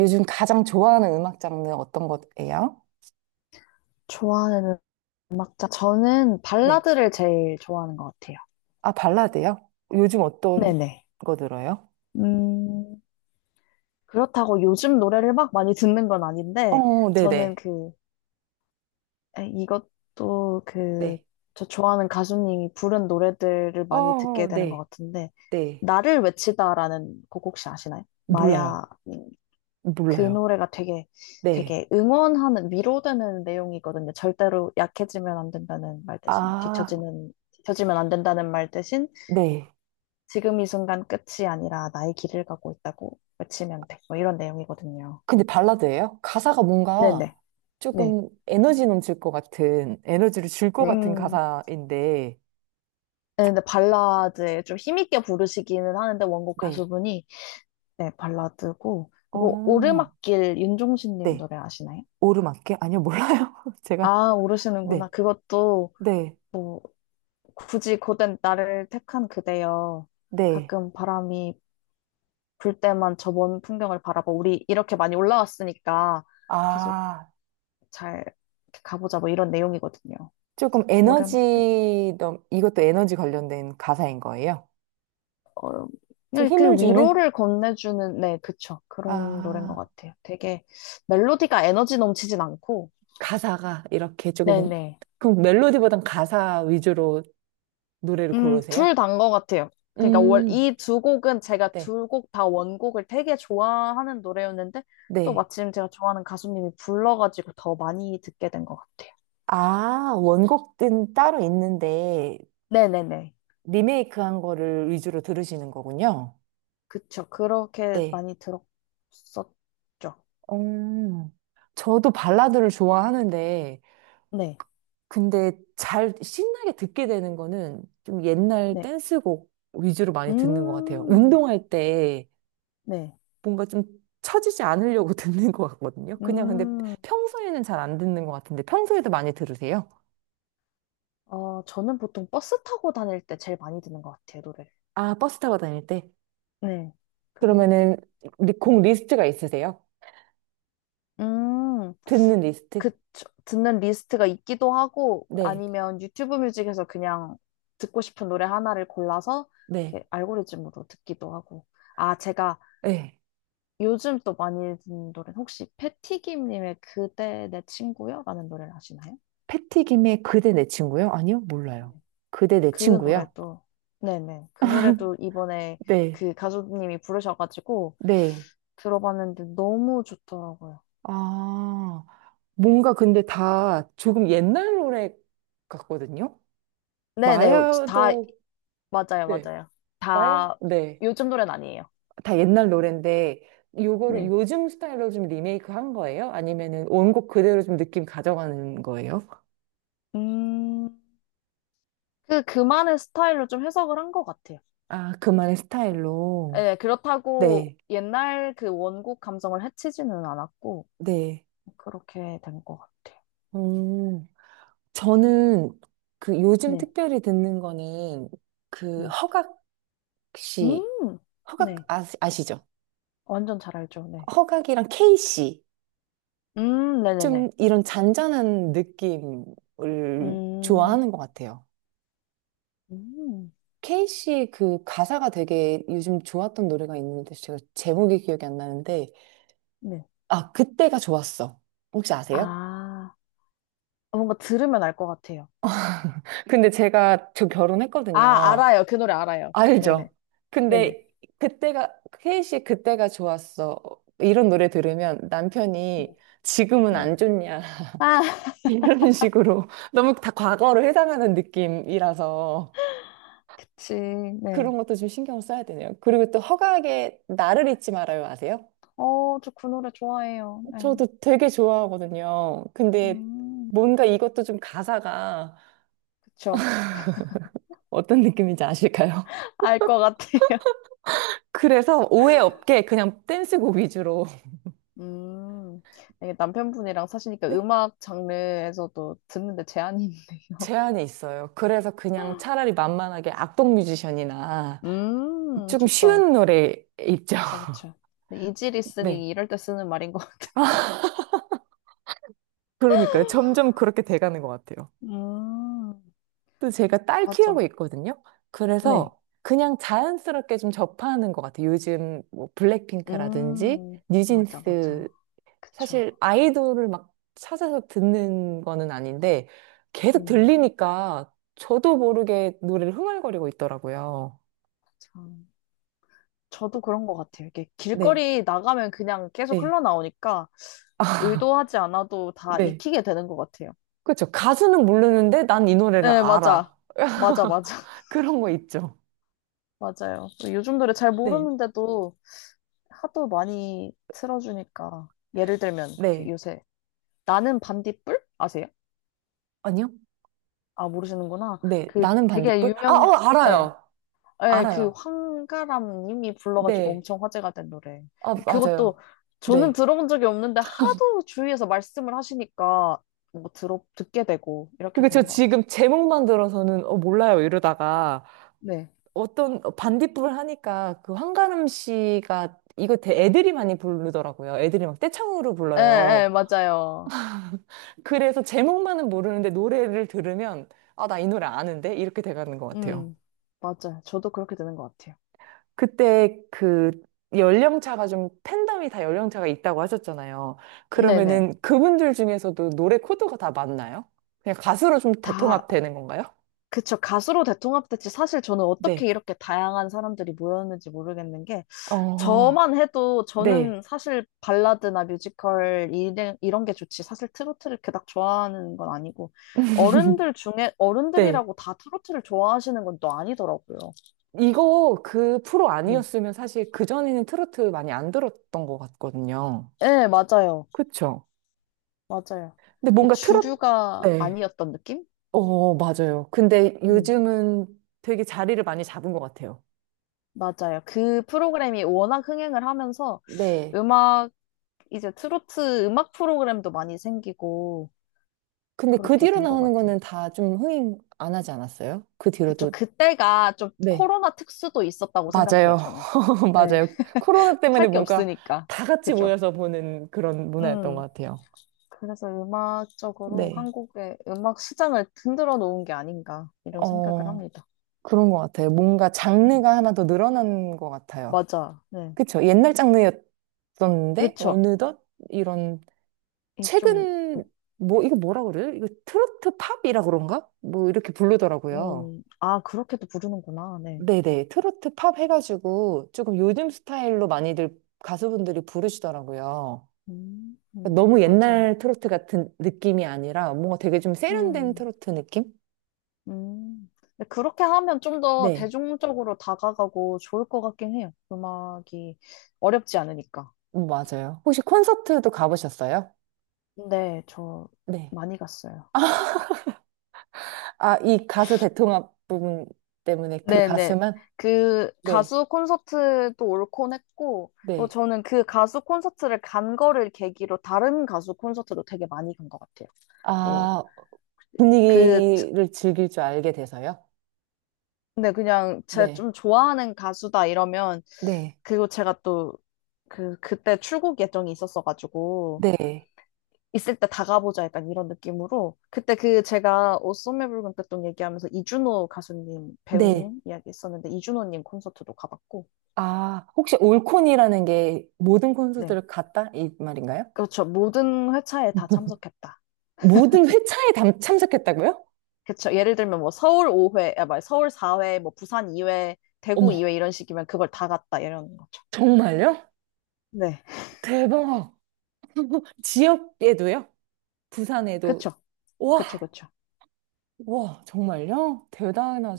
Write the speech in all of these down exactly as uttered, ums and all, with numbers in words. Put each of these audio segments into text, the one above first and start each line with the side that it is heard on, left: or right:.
right: 요즘 가장 좋아하는 음악 장르 어떤 거예요?
left: 좋아하는 음악 장 저는
right: 네,
left: 발라드를 제일 좋아하는 것 같아요.
right: 아, 발라드요? 요즘 어떤
left: 네네.
right: 거 들어요?
left: 음, 그렇다고 요즘 노래를 막 많이 듣는 건 아닌데,
right: 어,
left: 저는
right: 네네,
left: 그, 에, 이것도 그,
right: 네,
left: 저 좋아하는 가수님이 부른 노래들을 많이 듣게
right: 어,
left: 되는 것
right: 네,
left: 같은데,
right: 네,
left: 나를 외치다라는 곡 혹시 아시나요? 마야.
right: 몰라요,
left: 음, 그
right: 몰라요,
left: 노래가 되게,
right: 네,
left: 되게 응원하는, 위로되는 내용이거든요. 절대로 약해지면 안 된다는 말 대신,
right: 아,
left: 뒤처지는, 뒤처지면 안 된다는 말 대신,
right: 네.
left: 지금 이 순간 끝이 아니라 나의 길을 가고 있다고 외치면 돼. 뭐 이런 내용이거든요.
right: 근데 발라드예요? 가사가 뭔가
left: 네네. 네.
right: 조금 에너지 넘칠 것 같은, 에너지를 줄 것 같은
left: 음.
right: 가사인데,
left: 네, 근데 발라드에 좀 힘있게 부르시기는 하는데 원곡
right: 네.
left: 가수분이, 네, 발라드고, 그리고
right: 어,
left: 오르막길 윤종신님
right: 네.
left: 노래 아시나요?
right: 오르막길? 아니요, 몰라요. 제가,
left: 아,
right: 네,
left: 모르시는구나. 그것도
right: 네,
left: 뭐, 굳이 고된 나를 택한 그대여,
right: 네.
left: 가끔 바람이 불 때만 저 먼 풍경을 바라봐, 우리 이렇게 많이 올라왔으니까 계속
right: 아.
left: 잘 이렇게 가보자, 뭐 이런 내용이거든요.
right: 조금
left: 뭐를 맡길,
right: 에너지, 넘- 이것도 에너지 관련된 가사인 거예요.
left: 어,
right: 좀
left: 그냥
right: 힘을
left: 그
right: 주는?
left: 위로를 건네주는, 네, 그쵸, 그런 노래인 것
right: 아,
left: 같아요. 되게 멜로디가 에너지 넘치진 않고.
right: 가사가 이렇게 조금,
left: 네네.
right: 그럼 멜로디보단 가사 위주로 노래를
left: 음,
right: 고르세요?
left: 둘 다인 것 같아요. 그러니까 월,
right: 음,
left: 이 두 곡은 제가
right: 네.
left: 두 곡 다 원곡을 되게 좋아하는 노래였는데, 또
right: 네.
left: 마침 제가 좋아하는 가수님이 불러가지고 더 많이 듣게 된 것 같아요.
right: 아, 원곡은 따로 있는데,
left: 네네네.
right: 리메이크한 거를 위주로 들으시는 거군요.
left: 그쵸. 그렇게
right: 네.
left: 많이 들었었죠.
right: 음, 저도 발라드를 좋아하는데,
left: 네,
right: 근데 잘 신나게 듣게 되는 거는 좀 옛날
left: 네.
right: 댄스곡 위주로 많이 듣는 것 같아요.
left: 음,
right: 운동할 때
left: 네.
right: 뭔가 좀 처지지 않으려고 듣는 것 같거든요. 그냥 근데
left: 음.
right: 평소에는 잘 안 듣는 것 같은데 평소에도 많이 들으세요?
left: 어, 저는 보통 버스 타고 다닐 때 제일 많이 듣는 것 같아요, 노래를.
right: 아, 버스 타고 다닐 때?
left: 네. 그리고.
right: 그러면은 리- 곡
left: 네.
right: 리스트가 있으세요?
left: 음,
right: 듣는 리스트?
left: 그, 저- 듣는 리스트가 있기도 하고,
right: 네,
left: 아니면 유튜브 뮤직에서 그냥 듣고 싶은 노래 하나를 골라서
right: 네,
left: 이렇게 알고리즘으로 듣기도 하고. 아, 제가
right: 네.
left: 요즘 또 많이 듣는 노래는, 혹시 패티김님의 그대 내 친구여? 라는 노래를 아시나요?
right: 패티김의 그대 내 친구요? 아니요, 몰라요. 그대 내
left: 그
right: 친구요?
left: 노래도 네네, 그 노래도 이번에
right: 네,
left: 그 가수님이 부르셔가지고
right: 네.
left: 들어봤는데 너무 좋더라고요.
right: 아. 뭔가 근데 다 조금 옛날 노래 같거든요?
left: 네네. 다
right: 마야도,
left: 맞아요,
right: 네,
left: 맞아요.
right: 마야?
left: 다
right: 네.
left: 요즘 노래는 아니에요.
right: 다 옛날 노래인데, 요거를
left: 네.
right: 요즘 스타일로 좀 리메이크 한 거예요? 아니면은 원곡 그대로 좀 느낌 가져가는 거예요?
left: 음, 그 그만의 스타일로 좀 해석을 한 것 같아요.
right: 아, 그만의 스타일로.
left: 네, 그렇다고
right: 네,
left: 옛날 그 원곡 감성을 해치지는 않았고
right: 네.
left: 그렇게 된 것 같아요.
right: 음, 저는 그 요즘
left: 네,
right: 특별히 듣는 거는 그
left: 네.
right: 허각 씨,
left: 음,
right: 허각
left: 네.
right: 아, 아시죠?
left: 완전 잘 알죠. 네.
right: 허각이랑 케이 씨.
left: 음, 네네네.
right: 좀 이런 잔잔한 느낌을
left: 음.
right: 좋아하는 것 같아요.
left: 음,
right: 케이 씨의 그 가사가 되게 요즘 좋았던 노래가 있는데 제가 제목이 기억이 안 나는데
left: 네.
right: 아 그때가 좋았어. 혹시 아세요?
left: 아, 어, 뭔가 들으면 알 것 같아요.
right: 근데 제가 저
left: 아,
right: 결혼했거든요.
left: 알아요. 그 노래 알아요.
right: 알죠?
left: 네네. 네네.
right: 근데 그때가 케이 씨의 그때가 좋았어. 이런 노래 들으면
left: 네.
right: 남편이 지금은
left: 네.
right: 안 좋냐
left: 아,
right: 이런 식으로 너무 다 과거로 해당하는 느낌이라서
left: 그치. 네.
right: 그런 것도 좀 신경을 써야 되네요. 그리고 또 허각의 나를 잊지 말아요 아세요?
left: 어, 저 그 노래 좋아해요. 네.
right: 저도 되게 좋아하거든요. 근데
left: 음,
right: 뭔가 이것도 좀 가사가
left: 그쵸.
right: 어떤 느낌인지 아실까요?
left: 알 것 같아요.
right: 그래서 오해 없게 그냥 댄스곡 위주로
left: 음, 이게 남편분이랑 사시니까
right: 네?
left: 음악 장르에서도 듣는데 제한이 있네요.
right: 제한이 있어요. 그래서 그냥 차라리 만만하게 악동 뮤지션이나
left: 음,
right: 조금
left: 좋죠.
right: 쉬운 노래 있죠.
left: 그쵸, 그쵸. 이지
right: 네.
left: 리스닝이 이럴 때 쓰는 말인 것 같아요.
right: 그러니까요. 점점 그렇게 돼가는 것 같아요.
left: 음,
right: 또 제가 딸 키우고
left: 맞죠.
right: 있거든요.
left: 네.
right: 그래서 그냥 자연스럽게 좀 접하는 것 같아요. 요즘 뭐 블랙핑크라든지
left: 음, 맞아,
right: 뉴진스
left: 맞아. 그쵸.
right: 사실 아이돌을 막 찾아서 듣는 거는 아닌데 계속
left: 음,
right: 들리니까 저도 모르게 노래를 흥얼거리고 있더라고요.
left: 참. 저도 그런 것 같아요. 이게
right: 네,
left: 길거리 나가면 그냥 계속
right: 네.
left: 흘러나오니까
right: 아,
left: 의도하지 않아도 다
right: 네.
left: 익히게 되는 것 같아요.
right: 그렇죠. 가수는 모르는데 난 이 노래를
left: 네, 맞아.
right: 알아.
left: 맞아, 맞아.
right: 그런 거 있죠.
left: 맞아요. 요즘 노래 잘
right: 네,
left: 모르는데도 하도 많이 틀어주니까. 예를 들면, 그
right: 네.
left: 요새, 나는 반딧불? 아세요?
right: 아니요?
left: 아, 모르시는구나.
right: 네.
left: 그
right: 나는
left: 되게
right: 반딧불? 아,
left: 유명해.
right: 어,
left: 예.
right: 알아요.
left: 예, 그
right: 알아요.
left: 황가람 님이 불러가지고
right: 네.
left: 엄청 화제가 된 노래.
right: 아, 맞아요.
left: 그것도 저는
right: 네.
left: 들어본 적이 없는데 하도 주위에서 말씀을 하시니까 뭐 들어 듣게 되고 이렇게
right: 그게 저
left: 되는 것
right: 지금
left: 같아요.
right: 제목만 들어서는 어, 몰라요 이러다가
left: 네.
right: 어떤 어, 반딧불 을 하니까 그 한가름 씨가 이거 대- 애들이 많이 부르더라고요. 애들이 막 떼창으로
left: 예, 예,
right: 불러요.
left: 맞아요.
right: 그래서 제목만은 모르는데 노래를 들으면 아, 나 이 노래 아는데? 이렇게 돼가는 것 같아요.
left: 음, 맞아요. 저도 그렇게 되는 것 같아요.
right: 그때 그 연령차가 좀 팬덤이 다 연령차가 있다고 하셨잖아요.
left: 네네.
right: 그러면은 그분들 중에서도 노래 코드가 다 맞나요? 그냥 가수로 좀
left: 다,
right: 대통합되는 건가요?
left: 그쵸. 가수로 대통합됐지. 사실 저는 어떻게
right: 네.
left: 이렇게 다양한 사람들이 모였는지 모르겠는 게,
right: 어,
left: 저만 해도
right: 네.
left: 저는 사실 발라드나 뮤지컬 이런, 이런 게 좋지, 사실 트로트를 그닥 좋아하는 건 아니고. 어른들 중에
right: 네.
left: 어른들이라고 다 트로트를 좋아하시는 건 또 아니더라고요.
right: 이거 그 프로
left: 음.
right: 아니었으면 사실 그전에는 트로트 많이 안 들었던 것 같거든요.
left: 네, 맞아요.
right: 그쵸?
left: 맞아요.
right: 근데 뭔가 트로트,
left: 주류가
right: 네.
left: 아니었던 느낌?
right: 어, 맞아요. 근데
left: 음,
right: 요즘은 되게 자리를 많이 잡은 것 같아요.
left: 맞아요. 그 프로그램이 워낙 흥행을 하면서,
right: 네.
left: 음악 이제 트로트 음악 프로그램도 많이 생기고
right: 근데 그
left: 그렇게
right: 뒤로
left: 된 것
right: 나오는
left: 같아요.
right: 거는 다 좀 흥행 안 하지 않았어요? 그
left: 그쵸.
right: 뒤로도.
left: 그때가 좀
right: 네.
left: 코로나 특수도 있었다고 생각해요,
right: 맞아요.
left: 저는. 네.
right: 맞아요. 코로나 때문에
left: 할 게
right: 뭔가
left: 없으니까.
right: 다 같이
left: 그죠.
right: 모여서 보는 그런 문화였던 것
left: 음.
right: 같아요.
left: 그래서 음악적으로
right: 네.
left: 한국의 음악 시장을 흔들어 놓은 게 아닌가, 이런 생각을
right: 어,
left: 합니다.
right: 그런 것 같아요. 뭔가
left: 음.
right: 장르가 하나 더 늘어난 것 같아요.
left: 맞아. 네.
right: 그쵸? 옛날 장르였었는데,
left: 그쵸.
right: 어느덧 이런,
left: 이 좀,
right: 최근, 뭐, 이거 뭐라 그래요? 이거 트로트 팝이라 그런가? 뭐, 이렇게 부르더라고요.
left: 음, 아, 그렇게도 부르는구나. 네.
right: 네네. 트로트 팝 해가지고, 조금 요즘 스타일로 많이들 가수분들이 부르시더라고요.
left: 음,
right: 그러니까
left: 음,
right: 너무
left: 맞아요.
right: 옛날 트로트 같은 느낌이 아니라, 뭔가 되게 좀 세련된
left: 음,
right: 트로트 느낌?
left: 음. 근데 그렇게 하면 좀 더
right: 네.
left: 대중적으로 다가가고 좋을 것 같긴 해요. 음악이 어렵지 않으니까.
right: 음, 맞아요. 혹시 콘서트도 가보셨어요?
left: 네, 저
right: 네.
left: 많이 갔어요.
right: 아, 이 가수 대통합 부분 때문에 그
left: 네네.
right: 가수만?
left: 그
right: 네,
left: 가수 콘서트도 올콘 했고, 뭐
right: 네.
left: 저는 그 가수 콘서트를 간 거를 계기로 다른 가수 콘서트도 되게 많이 간 것 같아요. 뭐,
right: 아,
left: 그, 트-
right: 분위기를 즐길 줄 알게 돼서요?
left: 근데 그냥 제가
right: 네,
left: 좀 좋아하는 가수다 이러면,
right: 네,
left: 그리고 제가 또 그, 그때 출국 예정이 있었어가지고,
right: 네,
left: 있을 때 다가보자 약간 이런 느낌으로. 그때 그 제가 옷소매 붉은 끝돈 얘기하면서 이준호 가수님
right: 네.
left: 배우님 이야기 했었는데 이준호님 콘서트도 가봤고.
right: 아, 혹시 올콘이라는 게 모든
left: 네,
right: 콘서트를 갔다? 이 말인가요?
left: 그렇죠, 모든 회차에 다 참석했다.
right: 모든 회차에 담- 참석했다고요?
left: 그렇죠, 예를 들면 뭐 서울 오 회, 아 말 서울 사 회, 뭐 부산 이 회, 대구
right: 어머,
left: 이 회 이런 식이면 그걸 다 갔다, 이런 거죠.
right: 정말요?
left: 네,
right: 대박. 지역에도요?
left: 그렇죠,
right: 부산에도. 와,
left: 그렇죠. 그렇죠,
right: 와, 정말요?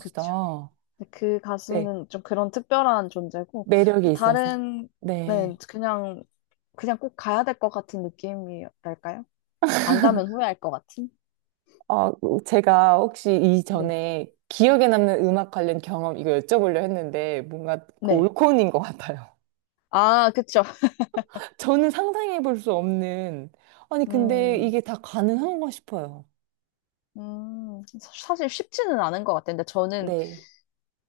left: 그렇죠, 그
right: 네,
left: 가수는 좀 그런 특별한 존재고.
right: 매력이 있어서.
left: 다른, 네,
right: 네.
left: 그냥 그냥 꼭 가야 될 것 같은 느낌이랄까요? 안 가면 후회할 것 같은?
right: 아, 제가 혹시
left: 네.
right: 이전에 기억에 남는 음악 관련 경험 이거 여쭤보려 했는데 뭔가 그
left: 네.
right: 올콘인 것 같아요.
left: 아, 그쵸.
right: 저는 상상해 볼 수 없는, 아니, 근데
left: 음,
right: 이게 다 가능한가 싶어요.
left: 음, 사- 사실 쉽지는 않은 것 같아요. 근데 저는
right: 네,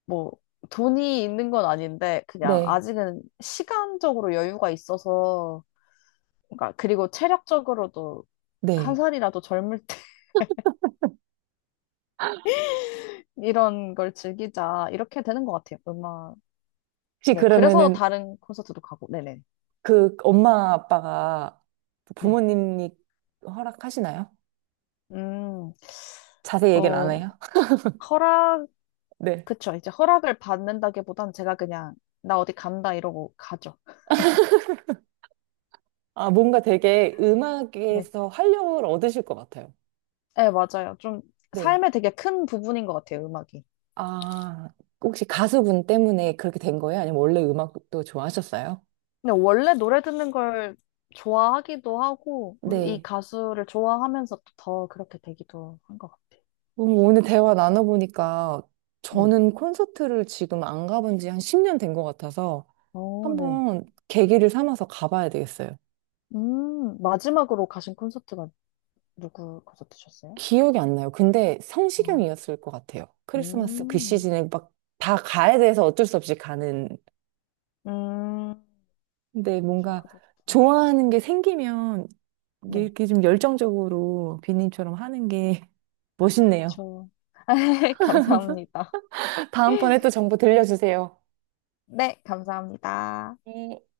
left: 뭐 돈이 있는 건 아닌데 그냥
right: 네,
left: 아직은 시간적으로 여유가 있어서, 그러니까. 그리고 체력적으로도 한
right: 네.
left: 살이라도 젊을 때 이런 걸 즐기자, 이렇게 되는 것 같아요, 음악.
right: 혹시
left: 네. 그래서
right: 그러면은
left: 다른 콘서트도 가고. 네네.
right: 그 엄마 아빠가
left: 네.
right: 부모님이 허락하시나요?
left: 음,
right: 자세히 얘기는 안
left: 뭐
right: 해요?
left: 허락
right: 네.
left: 그쵸. 이제 허락을 받는다기보단 제가 그냥 나 어디 간다 이러고 가죠.
right: 아, 뭔가 되게
left: 네.
right: 음악에서 활력을 얻으실 것 같아요.
left: 네, 맞아요. 좀
right: 네.
left: 삶의 되게 큰 부분인 것 같아요, 음악이.
right: 아, 혹시 가수분 때문에 그렇게 된 거예요? 아니면 원래 음악도 좋아하셨어요?
left: 근데 원래 노래 듣는 걸 좋아하기도 하고, 이
right: 네.
left: 가수를 좋아하면서 또더 그렇게 되기도 한 것 같아요.
right: 음, 오늘 대화 나눠보니까
left: 네.
right: 저는 콘서트를 지금 안 가본 지 한 십 년 된 것 같아서
left: 어, 네.
right: 한번 계기를 삼아서 가봐야 되겠어요.
left: 음, 마지막으로 가신 콘서트가 누구 콘서트셨어요?
right: 기억이 안 나요. 근데
left: 아,
right: 성시경이었을 것 같아요. 크리스마스 그
left: 음,
right: 시즌에 막 다 가야 돼서 어쩔 수 없이 가는.
left: 음,
right: 근데
left: 저
right: 뭔가
left: 그것도.
right: 좋아하는 게 생기면
left: 네,
right: 이렇게 좀 열정적으로 비님처럼 하는 게 멋있네요.
left: 저. 감사합니다.
right: 다음번에 또 정보 들려주세요.
left: 네, 감사합니다.
right: 네.